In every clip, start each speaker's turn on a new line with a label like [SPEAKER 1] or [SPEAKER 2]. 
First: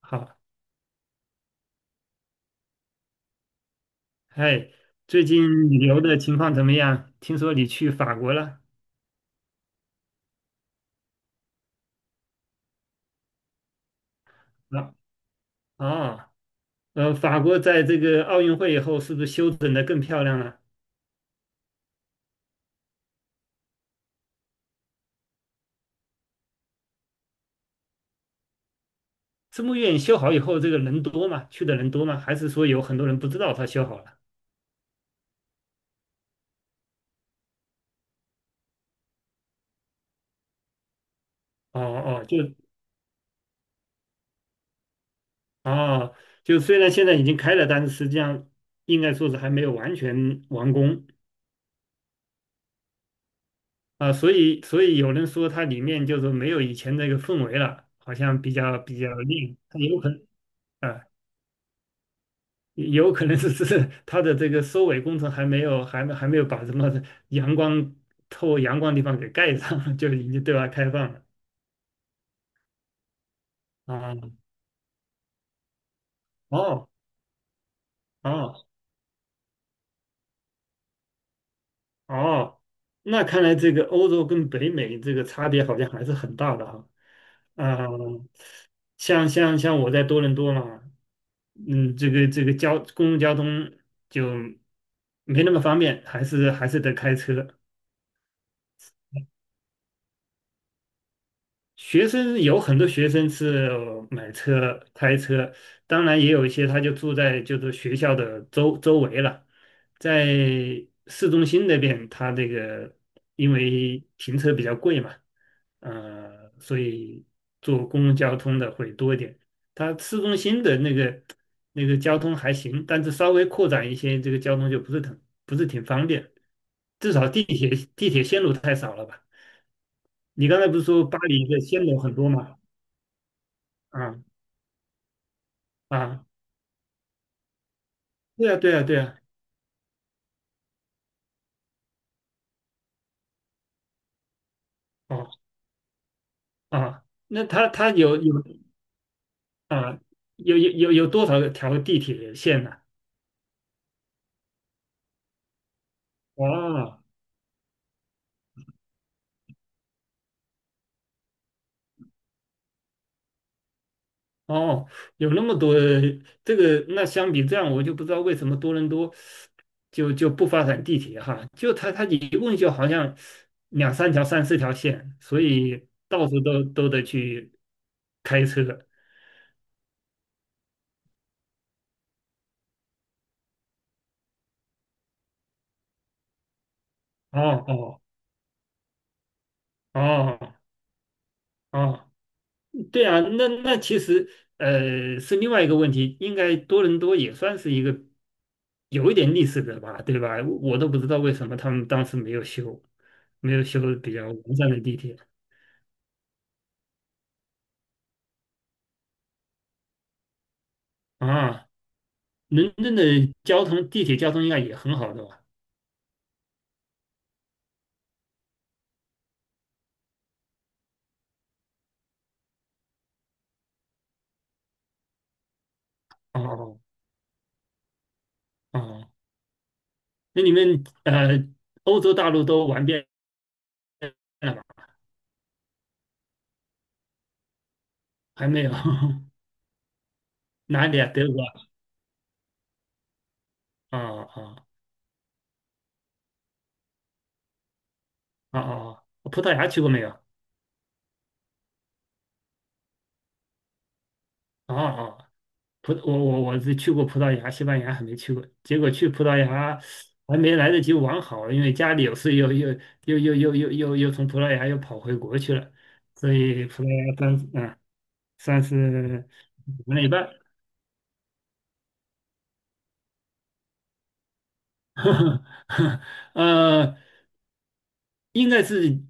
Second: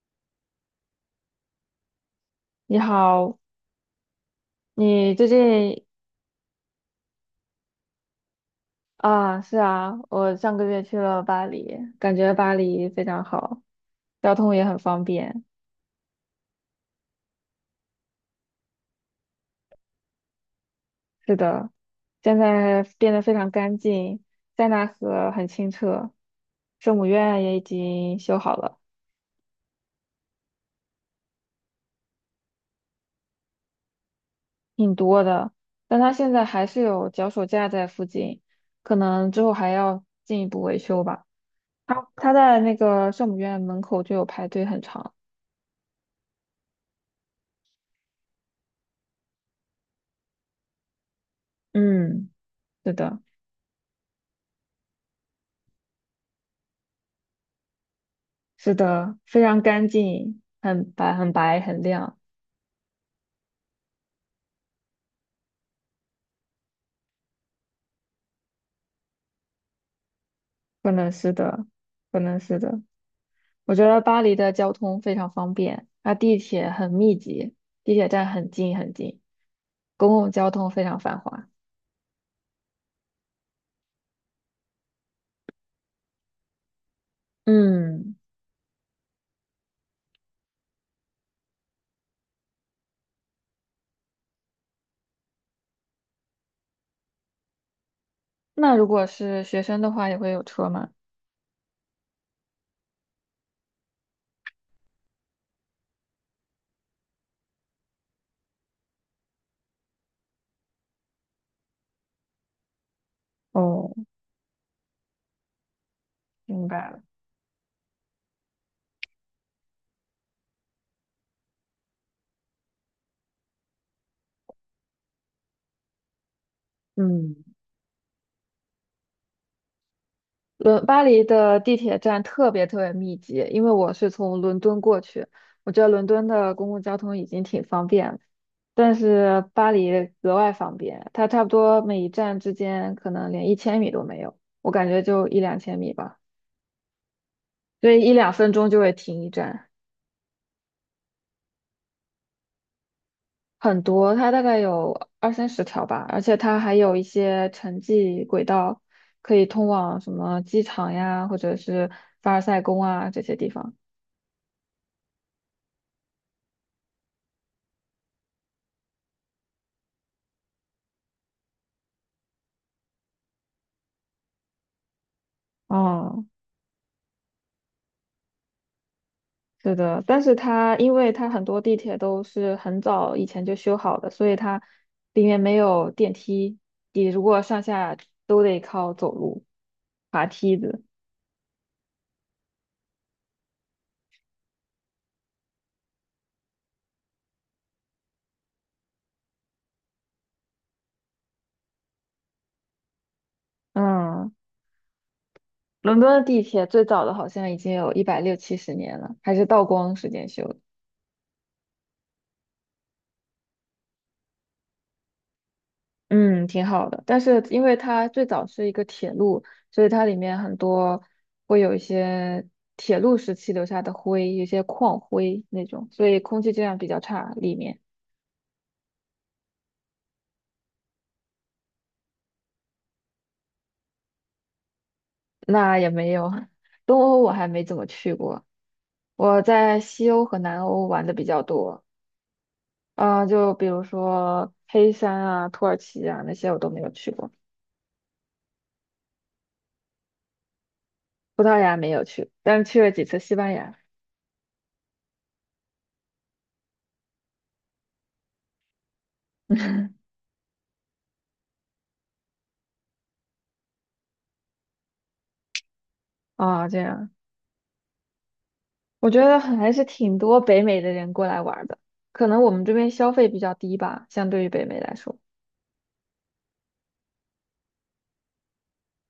[SPEAKER 1] 好，
[SPEAKER 2] 你好，
[SPEAKER 1] 哎，
[SPEAKER 2] 你
[SPEAKER 1] 最
[SPEAKER 2] 最
[SPEAKER 1] 近
[SPEAKER 2] 近。
[SPEAKER 1] 旅游的情况怎么样？听说你去法国了？
[SPEAKER 2] 啊，是啊，我上个月去了巴黎，感觉巴黎非常好，交通也很
[SPEAKER 1] 啊，
[SPEAKER 2] 方便。
[SPEAKER 1] 哦，法国在这个奥运会以后，是不是修整的更漂亮了？
[SPEAKER 2] 是的，现在变得非常干净，塞纳河很清澈，圣母院也已经修好了，
[SPEAKER 1] 圣母院修好以后，这个人多吗？去的人多吗？还是说有很多人不知道它修好了？
[SPEAKER 2] 挺多的。但它现在还是有脚手架在附近，可能之后还要进一步维修吧。
[SPEAKER 1] 哦
[SPEAKER 2] 它
[SPEAKER 1] 哦，
[SPEAKER 2] 它
[SPEAKER 1] 就
[SPEAKER 2] 在那个圣母院门口就有排队很长。
[SPEAKER 1] 哦，就虽然现在已经开了，但是实际上应该说是还没有完全完工
[SPEAKER 2] 嗯，是的。
[SPEAKER 1] 啊，所以有人说它里面就是没有以前那个氛围了，好像比
[SPEAKER 2] 是
[SPEAKER 1] 较比较
[SPEAKER 2] 的，非
[SPEAKER 1] 亮，
[SPEAKER 2] 常
[SPEAKER 1] 它
[SPEAKER 2] 干
[SPEAKER 1] 有可能。
[SPEAKER 2] 净，很
[SPEAKER 1] 啊。
[SPEAKER 2] 白、很白、很亮，
[SPEAKER 1] 有可能是只是它的这个收尾工程还没有，还没有把什么阳光透阳光地方给盖上，就已经对外
[SPEAKER 2] 可
[SPEAKER 1] 开
[SPEAKER 2] 能
[SPEAKER 1] 放了
[SPEAKER 2] 是的，可能是的。我觉得巴
[SPEAKER 1] 啊。
[SPEAKER 2] 黎的交通非常方便，它地铁
[SPEAKER 1] 哦
[SPEAKER 2] 很密集，地铁站很
[SPEAKER 1] 哦
[SPEAKER 2] 近很近，公共交通非常繁华。
[SPEAKER 1] 哦，那看来这个欧洲跟北美这个差别好像还是很大的哈。啊，
[SPEAKER 2] 嗯，
[SPEAKER 1] 像我在多伦多嘛，嗯，这个交公共交通就没那么方便，还是得开车。
[SPEAKER 2] 那如果是学生的话，也会有车吗？
[SPEAKER 1] 学生有很多学生是买车、开车，当然也有一些他就住在就是学校的周周围了，在市中心那边，他这个因
[SPEAKER 2] 哦，
[SPEAKER 1] 为停车比较贵嘛，
[SPEAKER 2] 明
[SPEAKER 1] 所
[SPEAKER 2] 白了。
[SPEAKER 1] 以坐公共交通的会多一点。它市中心的那个交通还行，但是稍微扩展一些，这个交通就不是很不是挺方便，至少
[SPEAKER 2] 嗯。
[SPEAKER 1] 地铁线路太少了吧。你刚才不是
[SPEAKER 2] 巴
[SPEAKER 1] 说巴
[SPEAKER 2] 黎
[SPEAKER 1] 黎
[SPEAKER 2] 的
[SPEAKER 1] 的
[SPEAKER 2] 地
[SPEAKER 1] 线
[SPEAKER 2] 铁
[SPEAKER 1] 路很
[SPEAKER 2] 站
[SPEAKER 1] 多
[SPEAKER 2] 特
[SPEAKER 1] 吗？
[SPEAKER 2] 别特别密集，因为我是
[SPEAKER 1] 啊
[SPEAKER 2] 从伦敦过去，我觉得伦
[SPEAKER 1] 啊，
[SPEAKER 2] 敦的公共交通已经挺方便了，
[SPEAKER 1] 对啊对啊
[SPEAKER 2] 但
[SPEAKER 1] 对啊，
[SPEAKER 2] 是巴黎格外方便，它差不多每一站之间可能连1千米都没有，我感觉
[SPEAKER 1] 哦
[SPEAKER 2] 就一两千米吧，
[SPEAKER 1] 啊，那它
[SPEAKER 2] 所
[SPEAKER 1] 它
[SPEAKER 2] 以一
[SPEAKER 1] 有
[SPEAKER 2] 两
[SPEAKER 1] 有
[SPEAKER 2] 分钟就会停一站，
[SPEAKER 1] 啊有多少条地铁线呢、
[SPEAKER 2] 很多，它大概有二三十条吧，而且它还有
[SPEAKER 1] 哇
[SPEAKER 2] 一些城际轨道，可以通往什么机场呀，或者是凡尔赛宫啊这些地方。
[SPEAKER 1] 哦，有那么多这个，那相比这样，我就不知道为什么多伦多就不发展地铁哈，就它一共就好像两三条、三四条线，所以
[SPEAKER 2] 哦，
[SPEAKER 1] 到处都得去开车。
[SPEAKER 2] 是的，但是它因为它很多地铁都是很早以前就修好的，所以它里面没有电梯，你如
[SPEAKER 1] 哦
[SPEAKER 2] 果上下
[SPEAKER 1] 哦
[SPEAKER 2] 都得靠走路、爬
[SPEAKER 1] 哦
[SPEAKER 2] 梯子。
[SPEAKER 1] 哦。对啊，那那其实是另外一个问题，应该多伦多也算是一个有一点历史的吧，对吧？我都不知道为什么他们当时没有修，没有修比较
[SPEAKER 2] 嗯，
[SPEAKER 1] 完善的地铁
[SPEAKER 2] 伦敦的地铁最早的好像已经有一百六七十年了，还是道光时间修的。
[SPEAKER 1] 啊。伦敦的交通地铁交通应该也很好的吧？
[SPEAKER 2] 嗯，挺好的。但是因为它最早是一个铁路，所以它里面很多会有一些铁路时期留下的灰，有一些矿灰那种，所以空
[SPEAKER 1] 哦
[SPEAKER 2] 气质量
[SPEAKER 1] 哦，
[SPEAKER 2] 比较差，里面。
[SPEAKER 1] 哦那你们欧洲大陆都玩遍了吗？
[SPEAKER 2] 那也没有，东欧我还没怎么去过，
[SPEAKER 1] 还没有？
[SPEAKER 2] 我在西欧和南
[SPEAKER 1] 哪
[SPEAKER 2] 欧
[SPEAKER 1] 里
[SPEAKER 2] 玩
[SPEAKER 1] 啊？
[SPEAKER 2] 的比
[SPEAKER 1] 德
[SPEAKER 2] 较
[SPEAKER 1] 国
[SPEAKER 2] 多，啊、就比如
[SPEAKER 1] 啊？啊
[SPEAKER 2] 说
[SPEAKER 1] 啊
[SPEAKER 2] 黑山啊、土耳其啊那些我都没有去过，
[SPEAKER 1] 啊啊！葡萄牙去过没有？
[SPEAKER 2] 但是去了几次西班牙。
[SPEAKER 1] 啊啊葡我是去过葡萄牙、西班牙，还没去过。结果去葡萄牙还没来得及玩好，因为家里有事又从葡萄牙又跑回国去了，所以
[SPEAKER 2] 啊、这
[SPEAKER 1] 葡萄
[SPEAKER 2] 样，
[SPEAKER 1] 牙算嗯算
[SPEAKER 2] 我觉
[SPEAKER 1] 是
[SPEAKER 2] 得还是
[SPEAKER 1] 玩了一
[SPEAKER 2] 挺
[SPEAKER 1] 半。
[SPEAKER 2] 多北美的人过来玩儿的，可能我们这边消费比较低吧，相对于北美来说。
[SPEAKER 1] 呃，应该是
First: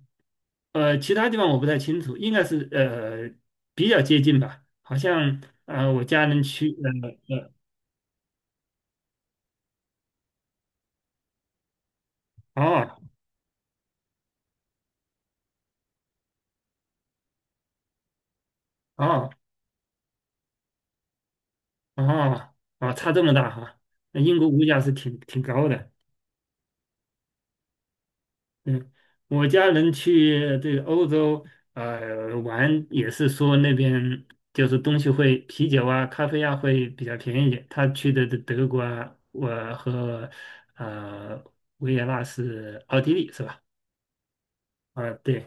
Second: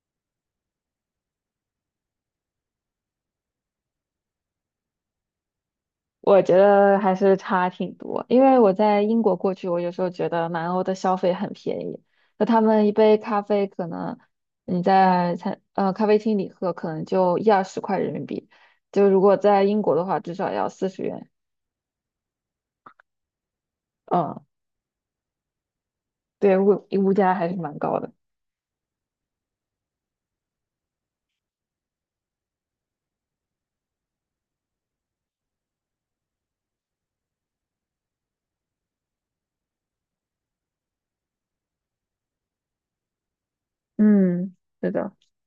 [SPEAKER 1] 其他地方我不太清楚，应该是比较接近吧，好像我家
[SPEAKER 2] 我
[SPEAKER 1] 人
[SPEAKER 2] 觉
[SPEAKER 1] 去
[SPEAKER 2] 得还是
[SPEAKER 1] 呃
[SPEAKER 2] 差挺多，因为我在英国过去，我有时候觉得南欧的消费很便宜，那他们一
[SPEAKER 1] 哦
[SPEAKER 2] 杯咖啡可能你在咖啡厅里喝，可能就一二十块人民币，就如
[SPEAKER 1] 哦
[SPEAKER 2] 果在英国的话，至少要40元。
[SPEAKER 1] 哦，啊，差这么大哈，那英
[SPEAKER 2] 嗯，
[SPEAKER 1] 国物价是挺挺高的。
[SPEAKER 2] 对，物价还是蛮高的。
[SPEAKER 1] 嗯，我家人去这个欧洲玩，也是说那边就是东西会啤酒啊、咖啡啊会比较便宜一点。他去的德德国啊，我和呃维也纳是奥地利是吧？
[SPEAKER 2] 嗯，是
[SPEAKER 1] 啊，
[SPEAKER 2] 的，
[SPEAKER 1] 对，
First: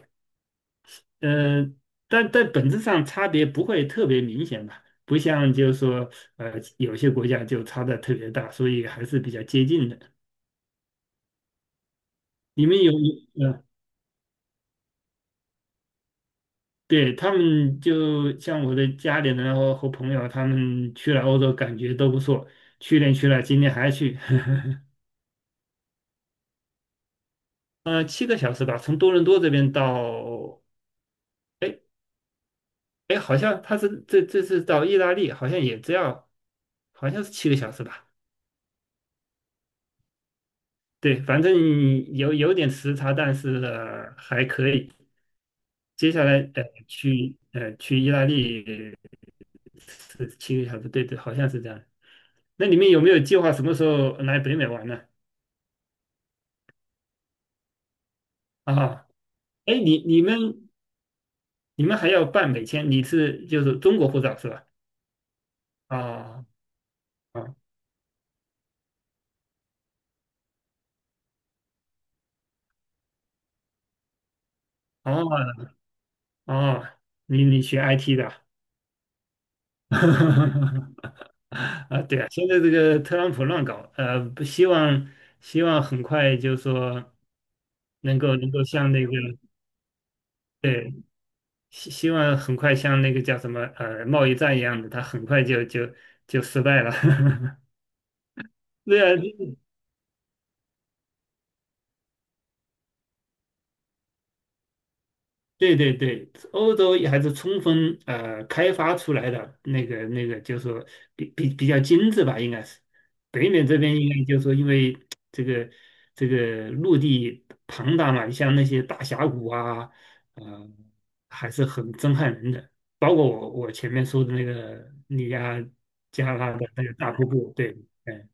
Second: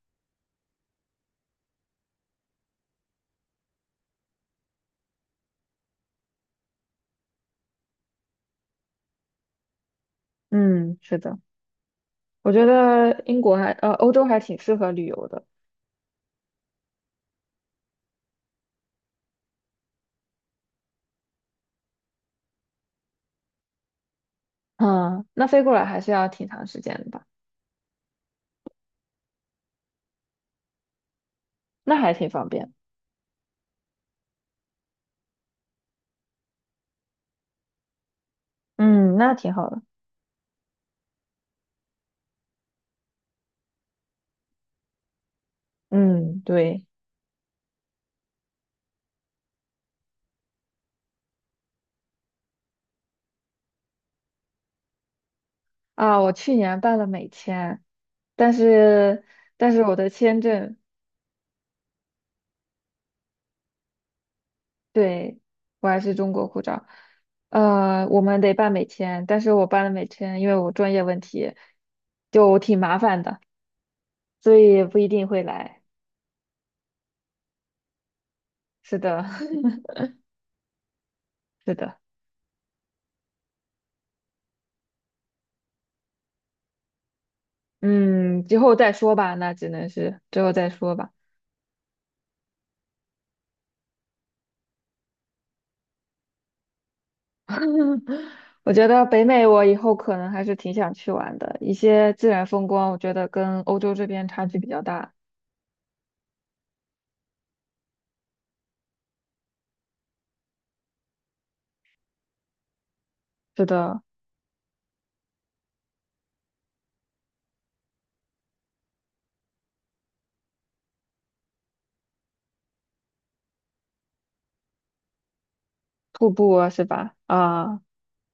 [SPEAKER 1] 呃，但但本质上差别不会特别明显吧。不像就是说，有些国家就差的特别大，所以还是比较接近的。
[SPEAKER 2] 嗯，是的，我觉
[SPEAKER 1] 你们有
[SPEAKER 2] 得英
[SPEAKER 1] 有
[SPEAKER 2] 国
[SPEAKER 1] 呃，
[SPEAKER 2] 欧洲还挺适合旅游的。
[SPEAKER 1] 对他们就像我的家里人然后和朋友，他们去了欧洲，感觉都不错。去年去了，今年还去，
[SPEAKER 2] 嗯，那飞过来还是要挺长时间的吧？
[SPEAKER 1] 呃，七个小时吧，从多伦多这边到，哎
[SPEAKER 2] 那还挺方便。
[SPEAKER 1] 哎，好像他是这这次到意大利，好像也只要，好像是七个小时吧。
[SPEAKER 2] 嗯，那挺好的。
[SPEAKER 1] 对，反正有有点时差，但是，还可以。接下来
[SPEAKER 2] 嗯，对。
[SPEAKER 1] 去去意大利是七个小时，对对，好像是这样。那你们有没有计划什么时候来北美玩呢？
[SPEAKER 2] 啊，我去年办了美签，但
[SPEAKER 1] 啊，
[SPEAKER 2] 是但
[SPEAKER 1] 哎，
[SPEAKER 2] 是我
[SPEAKER 1] 你
[SPEAKER 2] 的
[SPEAKER 1] 你
[SPEAKER 2] 签
[SPEAKER 1] 们
[SPEAKER 2] 证。
[SPEAKER 1] 你们还要办美签？你是就是中国护照是吧？
[SPEAKER 2] 对，我还是中
[SPEAKER 1] 啊
[SPEAKER 2] 国护照，
[SPEAKER 1] 啊
[SPEAKER 2] 呃，我们得办美签，但是我办了美签，因为我专业问题就挺麻烦的，所以不一
[SPEAKER 1] 哦
[SPEAKER 2] 定会来。
[SPEAKER 1] 哦，你你学 IT 的啊？
[SPEAKER 2] 是的，是的，
[SPEAKER 1] 啊，对啊，现在这个特朗普乱搞，不希望希望很快就是说能够
[SPEAKER 2] 嗯，
[SPEAKER 1] 能
[SPEAKER 2] 之
[SPEAKER 1] 够
[SPEAKER 2] 后
[SPEAKER 1] 像
[SPEAKER 2] 再
[SPEAKER 1] 那个
[SPEAKER 2] 说吧，那只能是之后再
[SPEAKER 1] 对
[SPEAKER 2] 说吧。
[SPEAKER 1] 希希望很快像那个叫什么贸易战一样的，它很快就就失败了。
[SPEAKER 2] 我觉
[SPEAKER 1] 对
[SPEAKER 2] 得
[SPEAKER 1] 啊，
[SPEAKER 2] 北美我以后可能还是挺想去玩的，一些自然风光，我觉得跟欧洲这边差距比较大。
[SPEAKER 1] 对对对，欧洲也还是充分开发出来的那个那个，就是说比比较精致吧，应该是。北美
[SPEAKER 2] 是
[SPEAKER 1] 这边
[SPEAKER 2] 的。
[SPEAKER 1] 应该就是说，因为这个这个陆地庞大嘛，像那些大峡谷啊，呃，还是很震撼人的。包括我前面说的那个尼亚
[SPEAKER 2] 瀑
[SPEAKER 1] 加
[SPEAKER 2] 布
[SPEAKER 1] 拉的
[SPEAKER 2] 啊是
[SPEAKER 1] 那个大
[SPEAKER 2] 吧？
[SPEAKER 1] 瀑布，对。
[SPEAKER 2] 啊，
[SPEAKER 1] 嗯。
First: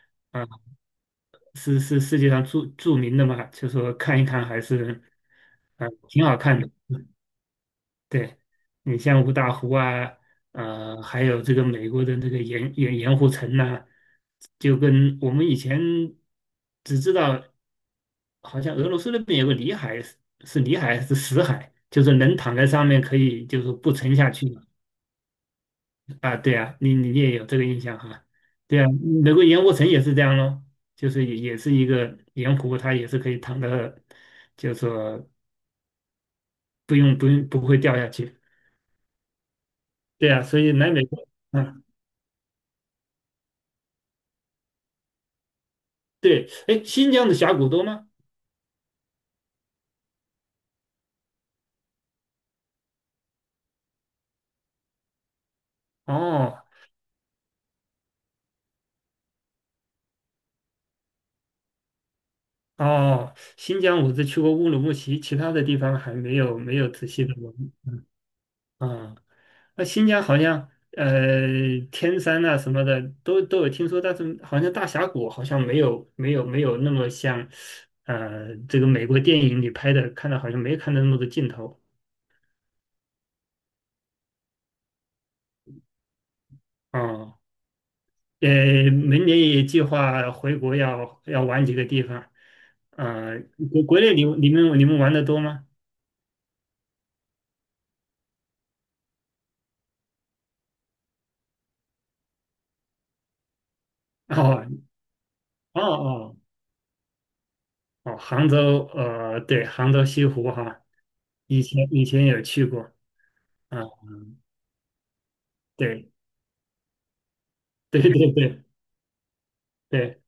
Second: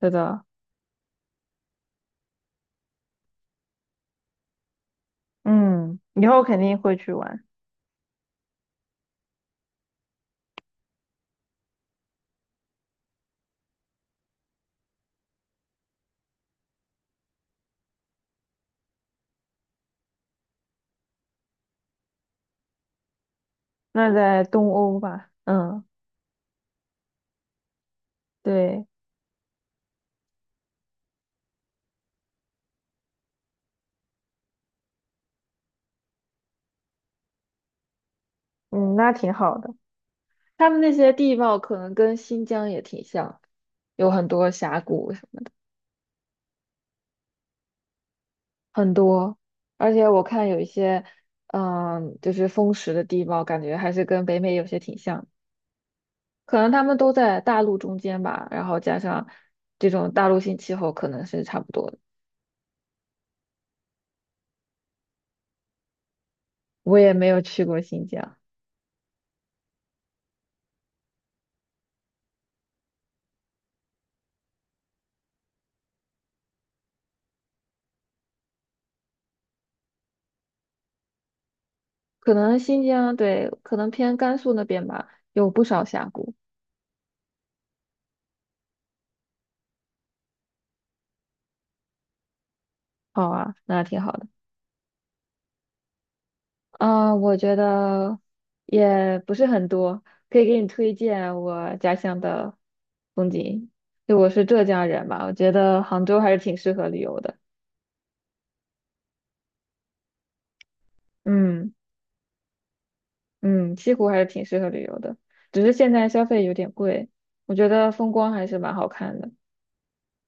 [SPEAKER 2] 是的，
[SPEAKER 1] 啊，是是世界上著著名的嘛，就说看一看还是，啊，
[SPEAKER 2] 嗯，
[SPEAKER 1] 挺
[SPEAKER 2] 以
[SPEAKER 1] 好
[SPEAKER 2] 后肯
[SPEAKER 1] 看的。
[SPEAKER 2] 定会去玩。
[SPEAKER 1] 对，你像五大湖啊，还有这个美国的那个盐盐盐湖城呐、就跟我们以前只知道，好像俄罗斯那边有个里海，是里海还是死海，就是人躺在上面可以，就是不
[SPEAKER 2] 那
[SPEAKER 1] 沉下
[SPEAKER 2] 在
[SPEAKER 1] 去，嘛。
[SPEAKER 2] 东欧吧，嗯，
[SPEAKER 1] 啊，对啊，你你也有这个印象哈？对
[SPEAKER 2] 对，
[SPEAKER 1] 啊，美国盐湖城也是这样咯，就是也也是一个盐湖，它也是可以躺的，就是说不用不会掉下去。
[SPEAKER 2] 嗯，那挺好的。
[SPEAKER 1] 对啊，所
[SPEAKER 2] 他
[SPEAKER 1] 以
[SPEAKER 2] 们
[SPEAKER 1] 来
[SPEAKER 2] 那
[SPEAKER 1] 美
[SPEAKER 2] 些
[SPEAKER 1] 国，
[SPEAKER 2] 地貌可
[SPEAKER 1] 嗯，
[SPEAKER 2] 能跟新疆也挺像，有很多峡谷，
[SPEAKER 1] 对，哎，新疆的峡谷多吗？
[SPEAKER 2] 很多，而且我看有一些，嗯，就是风蚀的地貌，感觉还是跟北美有些挺像，可
[SPEAKER 1] 哦
[SPEAKER 2] 能他们都在大陆中间吧，然后加上这种大陆性气候，可能是差不多的。
[SPEAKER 1] 哦，新疆我只去过乌鲁木齐，其他的地方还没有没有
[SPEAKER 2] 我
[SPEAKER 1] 仔
[SPEAKER 2] 也
[SPEAKER 1] 细
[SPEAKER 2] 没
[SPEAKER 1] 的
[SPEAKER 2] 有去
[SPEAKER 1] 闻。
[SPEAKER 2] 过新疆。
[SPEAKER 1] 啊、那新疆好像天山呐什么的都有听说，但是好像大峡谷好像没有那么像这个美国电影里拍的，看到好像没看到那么多镜头
[SPEAKER 2] 可能新疆，对，可能偏甘肃那边吧，有不少峡谷。
[SPEAKER 1] 啊。哦呃，明年也计划回国要要玩几个地方，
[SPEAKER 2] 好
[SPEAKER 1] 呃，
[SPEAKER 2] 啊，那
[SPEAKER 1] 国国
[SPEAKER 2] 挺好
[SPEAKER 1] 内你
[SPEAKER 2] 的。
[SPEAKER 1] 们你们你们玩的多吗？
[SPEAKER 2] 啊、我觉得也不是很多，可以给你推荐我家乡的风景。就我是浙江
[SPEAKER 1] 哦
[SPEAKER 2] 人嘛，我觉
[SPEAKER 1] 哦
[SPEAKER 2] 得杭州还
[SPEAKER 1] 哦
[SPEAKER 2] 是挺适合旅游的。
[SPEAKER 1] 哦，杭州对，杭州西湖哈，以
[SPEAKER 2] 嗯，
[SPEAKER 1] 前以前有去过
[SPEAKER 2] 嗯，
[SPEAKER 1] 啊，
[SPEAKER 2] 西湖还是挺适合旅游的，只是现在
[SPEAKER 1] 对
[SPEAKER 2] 消费有点贵。我觉得
[SPEAKER 1] 对对
[SPEAKER 2] 风光还是
[SPEAKER 1] 对
[SPEAKER 2] 蛮好看的，
[SPEAKER 1] 对。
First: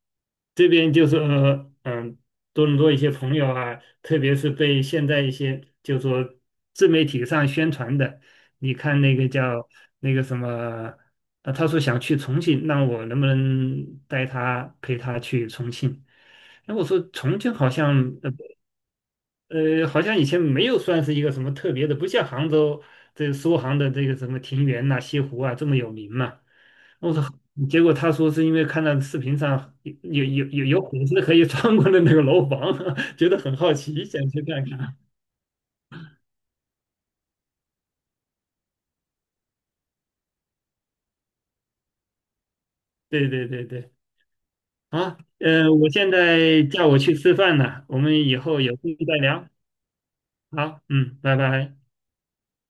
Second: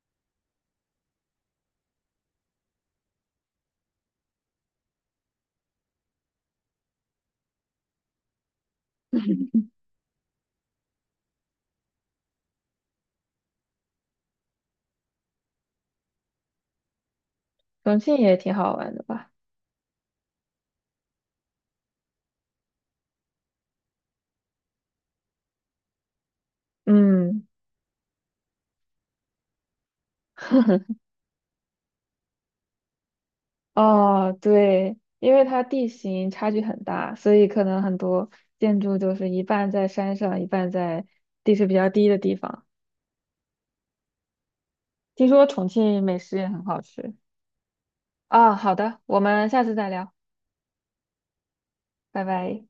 [SPEAKER 1] 这边就是嗯，多伦多一些朋友啊，特别是被现在一些就说自媒体上宣传的，你看那个叫那个什么，他说想去重庆，让我能不能带他陪他去重庆？那我说重庆好
[SPEAKER 2] 重庆
[SPEAKER 1] 像
[SPEAKER 2] 也挺好玩的吧。
[SPEAKER 1] 好像以前没有算是一个什么特别的，不像杭州这苏杭的这个什么庭园呐、西湖啊这么有名嘛。我操！
[SPEAKER 2] 嗯。
[SPEAKER 1] 结果他说是因为看到视频上有 粉丝可以穿过的那个楼房，觉得很好奇，想
[SPEAKER 2] 哦，
[SPEAKER 1] 去看
[SPEAKER 2] 对，
[SPEAKER 1] 看。
[SPEAKER 2] 因为它地形差距很大，所以可能很多建筑就是一半在山上，一半在地势比较低的地方。
[SPEAKER 1] 对对对对，啊，
[SPEAKER 2] 听说重
[SPEAKER 1] 我
[SPEAKER 2] 庆
[SPEAKER 1] 现
[SPEAKER 2] 美食也
[SPEAKER 1] 在
[SPEAKER 2] 很好
[SPEAKER 1] 叫我去
[SPEAKER 2] 吃。
[SPEAKER 1] 吃饭了，我们以
[SPEAKER 2] 啊，
[SPEAKER 1] 后
[SPEAKER 2] 好
[SPEAKER 1] 有空
[SPEAKER 2] 的，
[SPEAKER 1] 再
[SPEAKER 2] 我
[SPEAKER 1] 聊。
[SPEAKER 2] 们下次再聊，
[SPEAKER 1] 好，嗯，拜拜。
[SPEAKER 2] 拜拜。